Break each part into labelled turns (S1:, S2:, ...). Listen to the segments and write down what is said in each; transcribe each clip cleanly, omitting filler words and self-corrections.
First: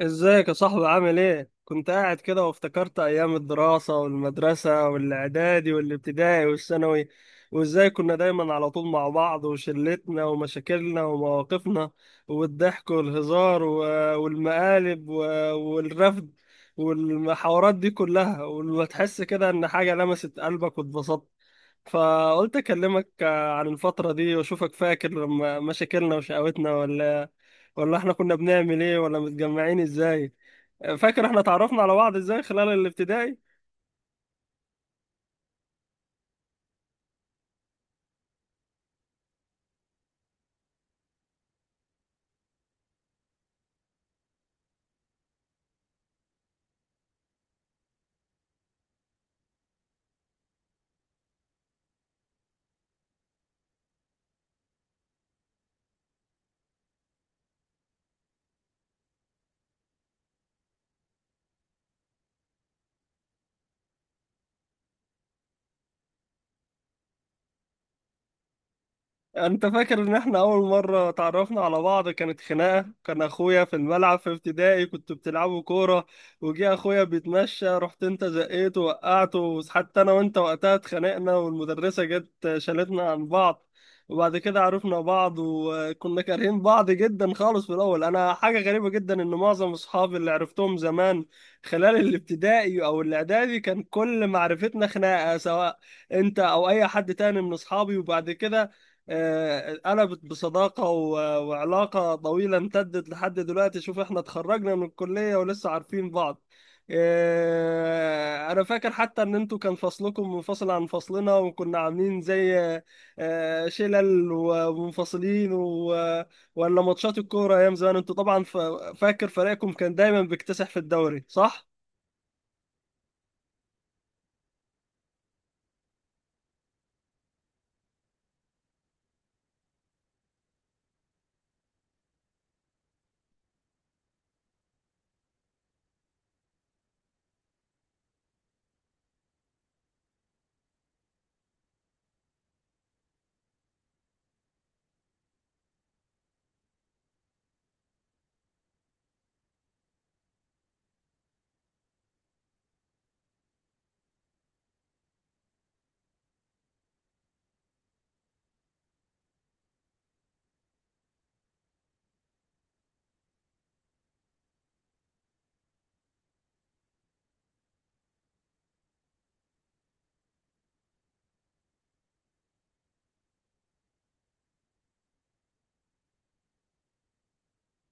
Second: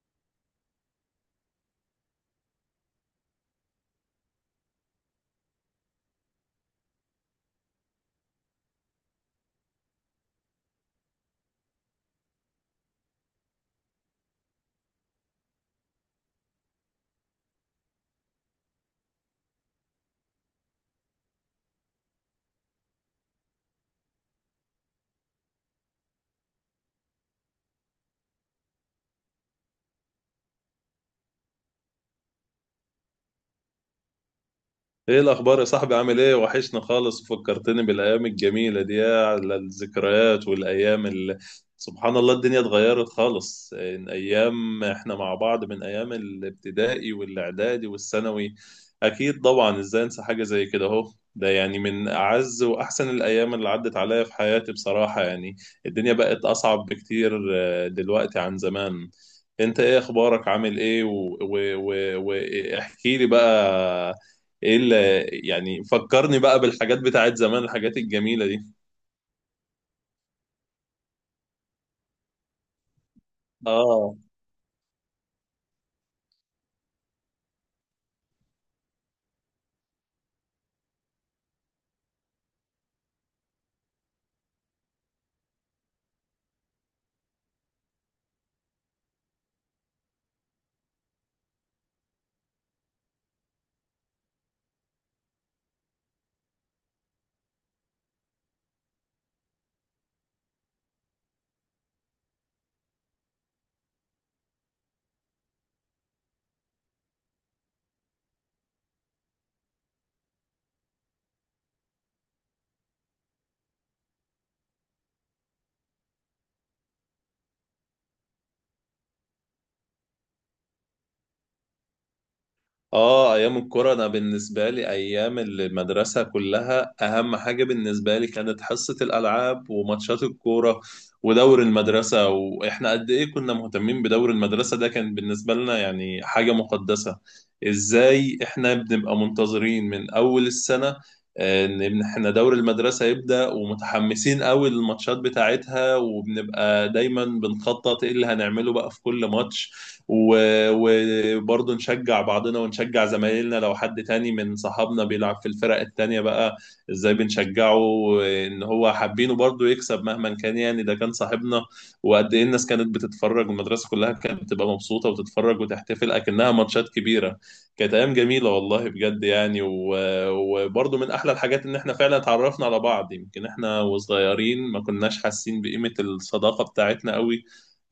S1: ازيك يا صاحبي؟ عامل ايه؟ كنت قاعد كده وافتكرت ايام الدراسة والمدرسة والاعدادي والابتدائي والثانوي، وازاي كنا دايما على طول مع بعض وشلتنا ومشاكلنا ومواقفنا والضحك والهزار والمقالب والرفد والمحاورات دي كلها، وتحس كده ان حاجة لمست قلبك واتبسطت. فقلت اكلمك عن الفترة دي واشوفك فاكر لما مشاكلنا وشقاوتنا ولا احنا كنا بنعمل ايه، ولا متجمعين ازاي. فاكر احنا تعرفنا على بعض ازاي خلال الابتدائي؟
S2: ايه الاخبار يا صاحبي؟ عامل ايه؟ وحشنا خالص. فكرتني بالايام الجميله دي، يا على الذكريات والايام اللي سبحان الله، الدنيا اتغيرت خالص من ايام احنا مع بعض، من ايام الابتدائي والاعدادي والثانوي. اكيد طبعا، ازاي انسى حاجه زي كده؟ اهو ده يعني من اعز واحسن الايام اللي عدت عليا في حياتي بصراحه يعني. الدنيا بقت اصعب بكتير دلوقتي عن زمان. انت ايه اخبارك؟ عامل ايه؟ واحكي لي بقى. ايه اللي يعني فكرني بقى بالحاجات بتاعت زمان؟ الحاجات الجميلة دي؟
S1: انت فاكر ان احنا اول مرة تعرفنا على بعض كانت خناقة؟ كان اخويا في
S2: اه.
S1: الملعب في ابتدائي، كنتوا بتلعبوا كورة وجه اخويا بيتمشى، رحت انت زقيته وقعته. حتى انا وانت وقتها اتخانقنا والمدرسة جت شالتنا عن بعض. وبعد كده عرفنا بعض وكنا كارهين بعض جدا خالص في الاول. انا حاجة غريبة جدا ان معظم اصحابي اللي عرفتهم زمان خلال الابتدائي او الاعدادي كان كل معرفتنا خناقة، سواء انت او اي حد تاني من اصحابي. وبعد كده قلبت بصداقة وعلاقة طويلة امتدت لحد دلوقتي. شوف احنا اتخرجنا من الكلية ولسه عارفين بعض. انا فاكر حتى ان انتوا كان فصلكم منفصل عن فصلنا، وكنا عاملين زي شلل ومنفصلين ولا ماتشات الكورة ايام زمان. انتوا طبعا فاكر فريقكم كان دايما بيكتسح في الدوري، صح؟
S2: اه، ايام الكوره، انا بالنسبه لي ايام المدرسه كلها اهم حاجه بالنسبه لي كانت حصه الالعاب وماتشات الكوره ودور المدرسه، واحنا قد ايه كنا مهتمين بدور المدرسه، ده كان بالنسبه لنا يعني حاجه مقدسه. ازاي احنا بنبقى منتظرين من اول السنه ان احنا دور المدرسه يبدا، ومتحمسين قوي للماتشات بتاعتها، وبنبقى دايما بنخطط ايه اللي هنعمله بقى في كل ماتش. وبرضه نشجع بعضنا ونشجع زمايلنا، لو حد تاني من صحابنا بيلعب في الفرق التانية بقى ازاي بنشجعه، ان هو حابينه برضه يكسب مهما كان، يعني ده كان صاحبنا. وقد ايه الناس كانت بتتفرج، والمدرسة كلها كانت بتبقى مبسوطة وتتفرج وتحتفل اكنها ماتشات كبيرة. كانت ايام جميلة والله بجد يعني، وبرضه من احلى الحاجات ان احنا فعلا اتعرفنا على بعض. يمكن احنا وصغيرين ما كناش حاسين بقيمة الصداقة بتاعتنا قوي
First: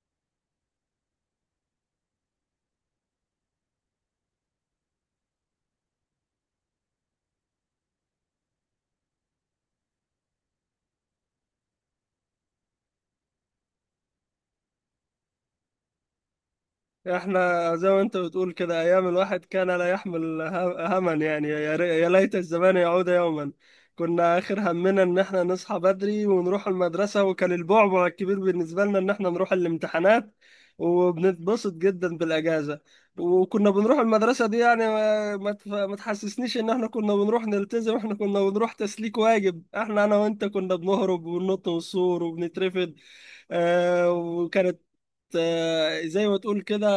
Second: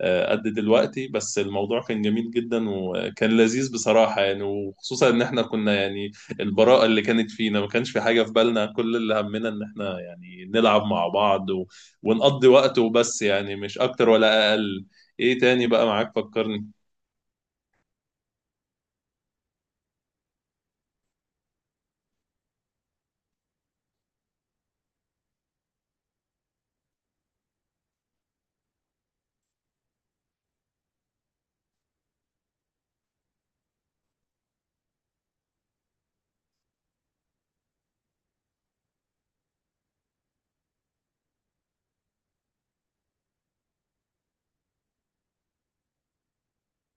S2: قد دلوقتي، بس الموضوع كان جميل جدا وكان لذيذ بصراحة يعني، وخصوصا ان احنا كنا يعني البراءة اللي كانت فينا، ما كانش في حاجة في بالنا، كل اللي همنا ان احنا يعني نلعب مع بعض ونقضي وقت وبس، يعني مش اكتر ولا اقل. ايه تاني بقى معاك؟ فكرني.
S1: احنا زي ما انت بتقول كده، ايام الواحد كان لا يحمل هما يعني، يا ليت الزمان يعود يوما. كنا اخر همنا ان احنا نصحى بدري ونروح المدرسة، وكان البعبع الكبير بالنسبة لنا ان احنا نروح الامتحانات، وبنتبسط جدا بالاجازة. وكنا بنروح المدرسة دي يعني ما تحسسنيش ان احنا كنا بنروح نلتزم، احنا كنا بنروح تسليك واجب. احنا انا وانت كنا بنهرب وننط من السور وبنترفد. آه، وكانت آه، زي ما تقول كده،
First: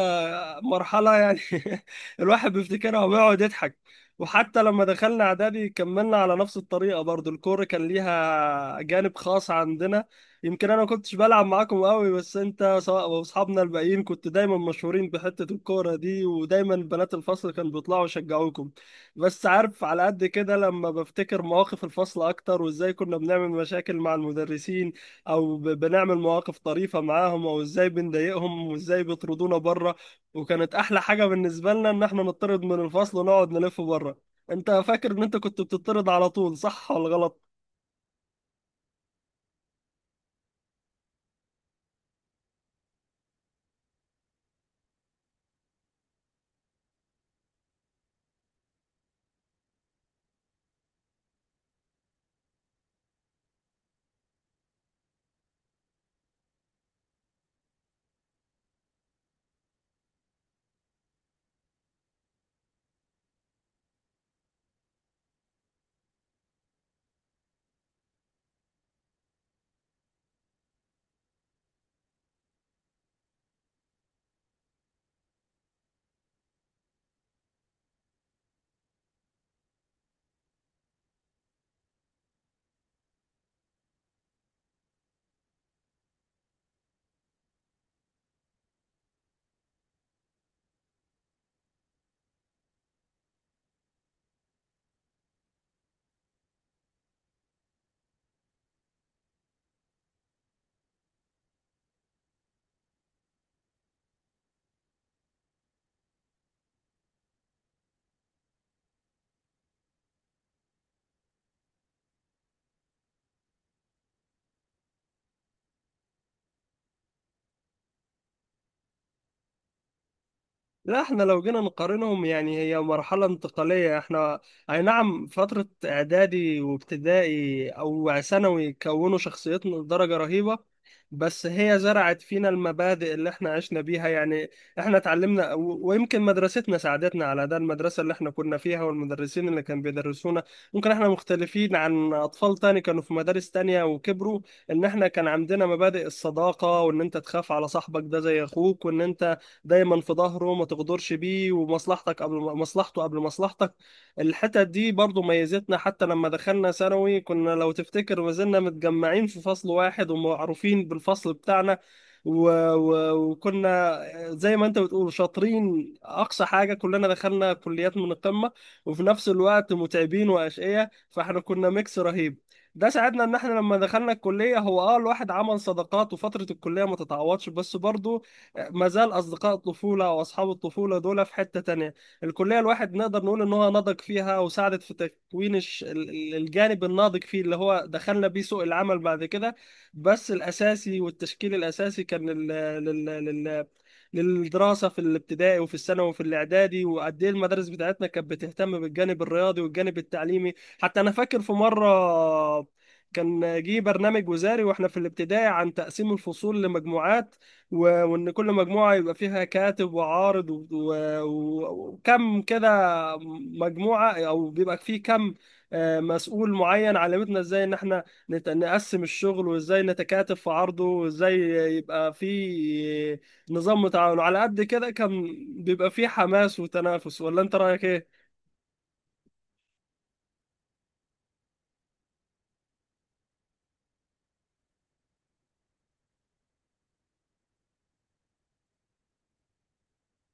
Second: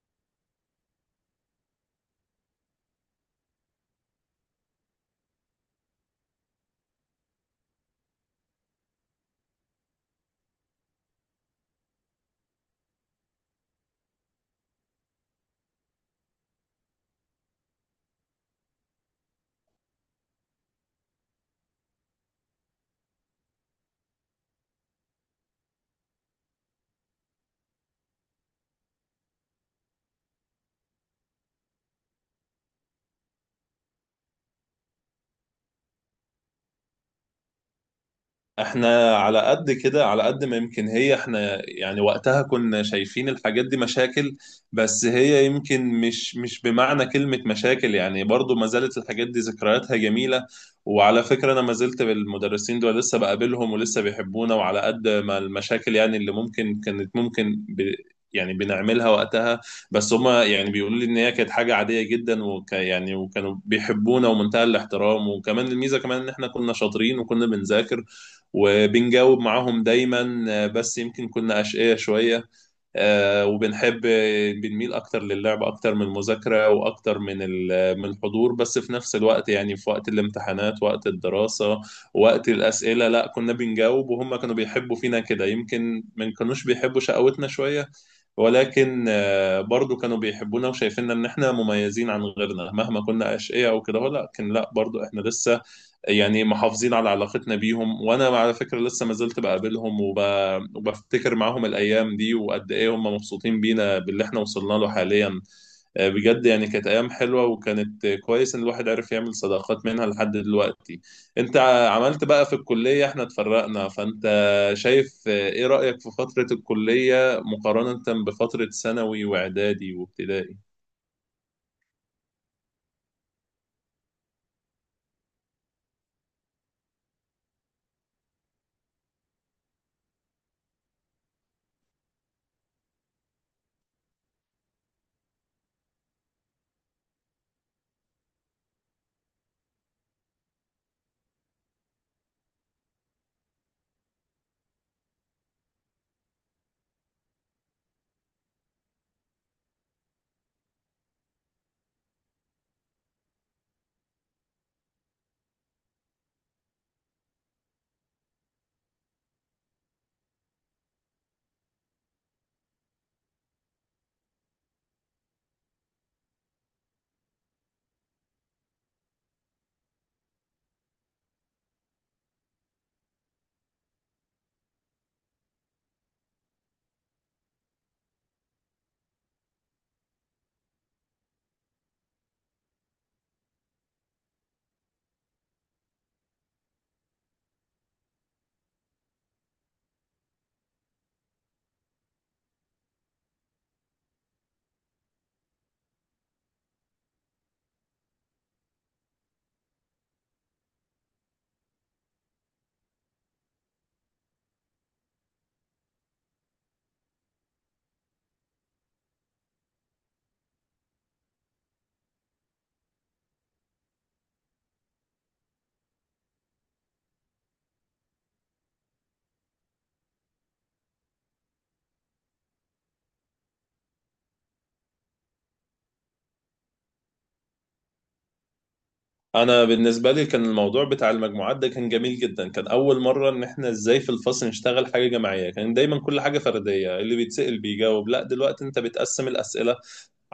S1: مرحلة يعني الواحد بيفتكرها وبيقعد يضحك. وحتى لما دخلنا إعدادي كملنا على نفس الطريقة، برضو الكورة كان ليها جانب خاص عندنا. يمكن أنا ما كنتش بلعب معاكم قوي، بس أنت سواء وأصحابنا الباقيين كنت دايما مشهورين بحتة الكورة دي، ودايما بنات الفصل كانوا بيطلعوا يشجعوكم. بس عارف على قد كده لما بفتكر مواقف الفصل أكتر، وإزاي كنا بنعمل مشاكل مع المدرسين، او بنعمل مواقف طريفه معاهم، او ازاي بنضايقهم وازاي بيطردونا بره. وكانت احلى حاجه بالنسبه لنا ان احنا نطرد من الفصل ونقعد نلف بره. انت فاكر ان انت كنت بتطرد على طول، صح ولا غلط؟
S2: احنا على قد كده، على قد ما يمكن هي احنا يعني وقتها كنا شايفين الحاجات دي مشاكل، بس هي يمكن مش بمعنى كلمة مشاكل يعني. برضو ما زالت الحاجات دي ذكرياتها جميلة، وعلى فكرة انا ما زلت بالمدرسين دول، لسه بقابلهم ولسه بيحبونا. وعلى قد ما المشاكل يعني اللي ممكن كانت ممكن ب يعني بنعملها وقتها، بس هما يعني بيقولوا لي ان هي كانت حاجة عادية جدا، يعني وكانوا بيحبونا ومنتهى الاحترام. وكمان الميزة كمان ان احنا كنا شاطرين وكنا بنذاكر وبنجاوب معاهم دايما، بس يمكن كنا أشقية شوية. وبنحب بنميل أكتر للعب أكتر من المذاكرة وأكتر من من الحضور، بس في نفس الوقت يعني في وقت الامتحانات، وقت الدراسة، وقت الأسئلة، لا كنا بنجاوب، وهم كانوا بيحبوا فينا كده. يمكن ما كانوش بيحبوا شقاوتنا شوية، ولكن برضو كانوا بيحبونا وشايفيننا ان احنا مميزين عن غيرنا. مهما كنا اشقياء او كده لا، لكن لا، برضو احنا لسه يعني محافظين على علاقتنا بيهم، وانا على فكره لسه ما زلت بقابلهم وبفتكر معاهم الايام دي، وقد ايه هم مبسوطين بينا باللي احنا وصلنا له حاليا. بجد يعني كانت ايام حلوه، وكانت كويس ان الواحد عرف يعمل صداقات منها لحد دلوقتي. انت عملت بقى في الكليه، احنا اتفرقنا، فانت شايف ايه رايك في فتره الكليه مقارنه بفتره ثانوي واعدادي وابتدائي؟
S1: لا احنا لو جينا نقارنهم يعني هي مرحلة انتقالية. احنا اي نعم فترة اعدادي وابتدائي او ثانوي كونوا شخصيتنا لدرجة رهيبة، بس هي زرعت فينا المبادئ اللي احنا عشنا بيها يعني. احنا اتعلمنا ويمكن مدرستنا ساعدتنا على ده، المدرسة اللي احنا كنا فيها والمدرسين اللي كانوا بيدرسونا. ممكن احنا مختلفين عن اطفال تاني كانوا في مدارس تانية وكبروا، ان احنا كان عندنا مبادئ الصداقة، وان انت تخاف على صاحبك ده زي اخوك، وان انت دايما في ظهره ما تغدرش بيه، ومصلحتك قبل مصلحته قبل مصلحتك. الحتت دي برضو ميزتنا. حتى لما دخلنا ثانوي كنا، لو تفتكر، ما زلنا متجمعين في فصل واحد ومعروفين بالفصل بتاعنا. و... وكنا زي ما انت بتقول شاطرين، اقصى حاجه كلنا دخلنا كليات من القمه، وفي نفس الوقت متعبين واشقياء، فاحنا كنا ميكس رهيب. ده ساعدنا ان احنا لما دخلنا الكليه هو اه الواحد عمل صداقات، وفتره الكليه ما تتعوضش، بس برضه ما زال اصدقاء الطفوله او اصحاب الطفوله دول في حته تانية. الكليه الواحد نقدر نقول ان هو نضج فيها، وساعدت في تكوين الجانب الناضج فيه، اللي هو دخلنا بيه سوق العمل بعد كده. بس الاساسي والتشكيل الاساسي كان لل... لل... للدراسه في الابتدائي وفي الثانوي وفي الاعدادي. وقد ايه المدارس بتاعتنا كانت بتهتم بالجانب الرياضي والجانب التعليمي. حتى انا فاكر في مره كان جه برنامج وزاري واحنا في الابتدائي عن تقسيم الفصول لمجموعات، وان كل مجموعه يبقى فيها كاتب وعارض وكم كده مجموعه، او بيبقى فيه كم مسؤول معين. علمتنا ازاي ان احنا نقسم الشغل، وازاي نتكاتف في عرضه، وازاي يبقى فيه نظام تعاون. على قد كده كان بيبقى فيه حماس وتنافس، ولا انت رايك ايه؟
S2: انا بالنسبه لي كان الموضوع بتاع المجموعات ده كان جميل جدا. كان اول مره ان احنا ازاي في الفصل نشتغل حاجه جماعيه، كان دايما كل حاجه فرديه، اللي بيتسال بيجاوب. لا، دلوقتي انت بتقسم الاسئله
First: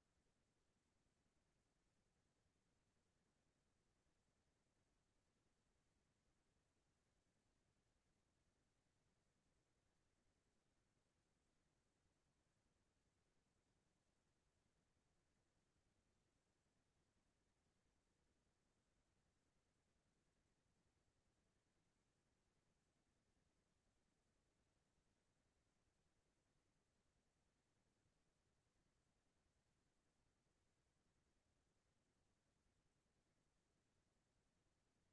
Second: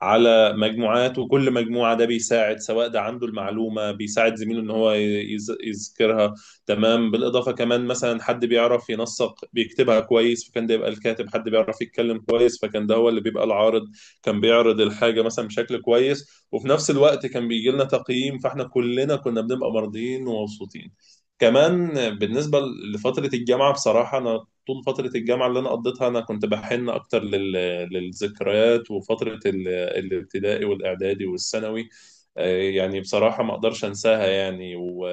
S2: على مجموعات، وكل مجموعة ده بيساعد، سواء ده عنده المعلومة بيساعد زميله ان هو يذكرها تمام. بالإضافة كمان مثلا حد بيعرف ينسق بيكتبها كويس فكان ده يبقى الكاتب، حد بيعرف يتكلم كويس فكان ده هو اللي بيبقى العارض. كان بيعرض الحاجة مثلا بشكل كويس، وفي نفس الوقت كان بيجي لنا تقييم، فاحنا كلنا كنا بنبقى مرضيين ومبسوطين كمان. بالنسبة لفترة الجامعة بصراحة، أنا طول فترة الجامعة اللي أنا قضيتها أنا كنت بحن أكتر للذكريات وفترة الابتدائي والاعدادي والثانوي. يعني بصراحة ما اقدرش انساها يعني،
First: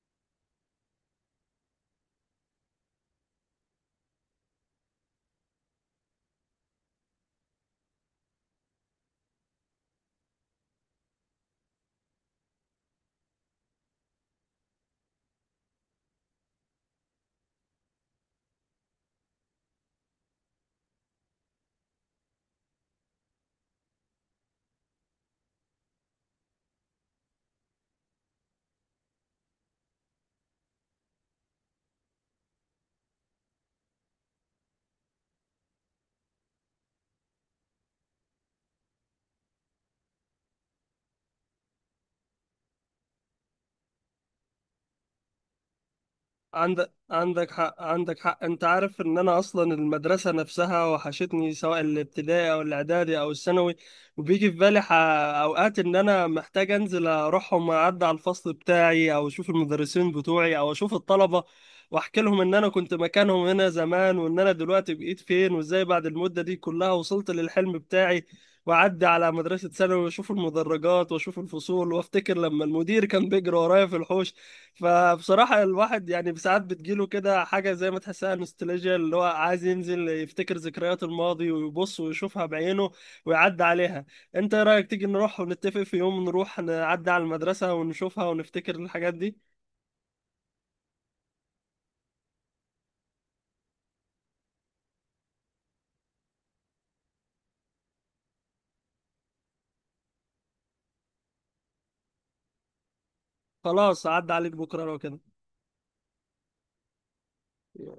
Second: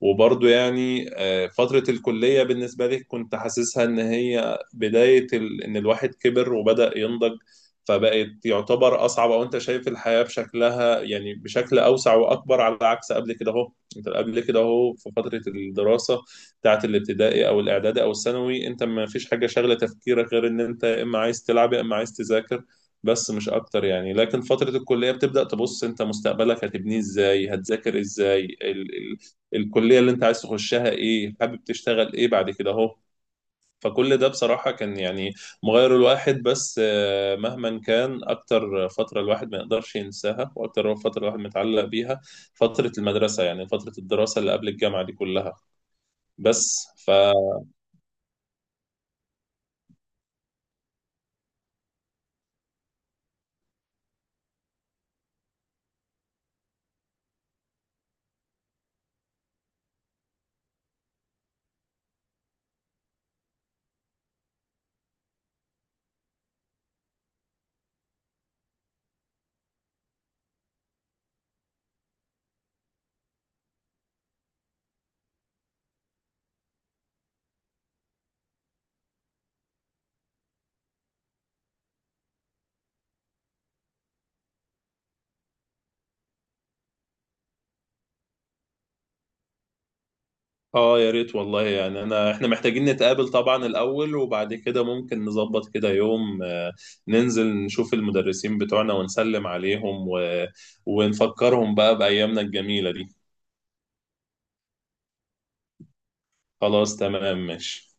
S2: وبرضه يعني فترة الكلية بالنسبة لي كنت حاسسها إن هي بداية إن الواحد كبر وبدأ ينضج. فبقت يعتبر أصعب، أو أنت شايف الحياة بشكلها يعني بشكل أوسع وأكبر، على عكس قبل كده أهو. أنت قبل كده أهو في فترة الدراسة بتاعة الابتدائي أو الإعدادي أو الثانوي، أنت ما فيش حاجة شاغلة تفكيرك غير إن أنت إما عايز تلعب يا إما عايز تذاكر بس، مش اكتر يعني. لكن فترة الكلية بتبدأ تبص انت مستقبلك هتبنيه ازاي، هتذاكر ازاي، ال ال الكلية اللي انت عايز تخشها ايه، حابب تشتغل ايه بعد كده اهو. فكل ده بصراحة كان يعني مغير الواحد. بس مهما كان، أكتر فترة الواحد ما يقدرش ينساها وأكتر فترة الواحد متعلق بيها فترة المدرسة، يعني فترة الدراسة اللي قبل الجامعة دي كلها. بس
S1: عندك
S2: ف
S1: عندك حق، عندك حق. انت عارف ان انا اصلا المدرسه نفسها وحشتني، سواء الابتدائي او الاعدادي او الثانوي. وبيجي في بالي اوقات ان انا محتاج انزل اروحهم، اعدي على الفصل بتاعي او اشوف المدرسين بتوعي او اشوف الطلبه، واحكي لهم ان انا كنت مكانهم هنا زمان، وان انا دلوقتي بقيت فين، وازاي بعد المده دي كلها وصلت للحلم بتاعي. واعدي على مدرسه ثانوي واشوف المدرجات واشوف الفصول، وافتكر لما المدير كان بيجري ورايا في الحوش. فبصراحة الواحد يعني ساعات بتجيله كده حاجة زي ما تحسها نوستالجيا، اللي هو عايز ينزل يفتكر ذكريات الماضي ويبص ويشوفها بعينه ويعدي عليها. انت ايه رأيك تيجي نروح ونتفق في يوم نروح نعدي على المدرسة ونشوفها ونفتكر الحاجات دي؟
S2: اه، يا ريت والله يعني، انا احنا محتاجين نتقابل طبعا الاول، وبعد كده ممكن نظبط كده يوم ننزل نشوف المدرسين بتوعنا ونسلم عليهم ونفكرهم بقى بأيامنا الجميلة دي.
S1: خلاص، عدى عليك بكرة لو كده.
S2: خلاص تمام ماشي.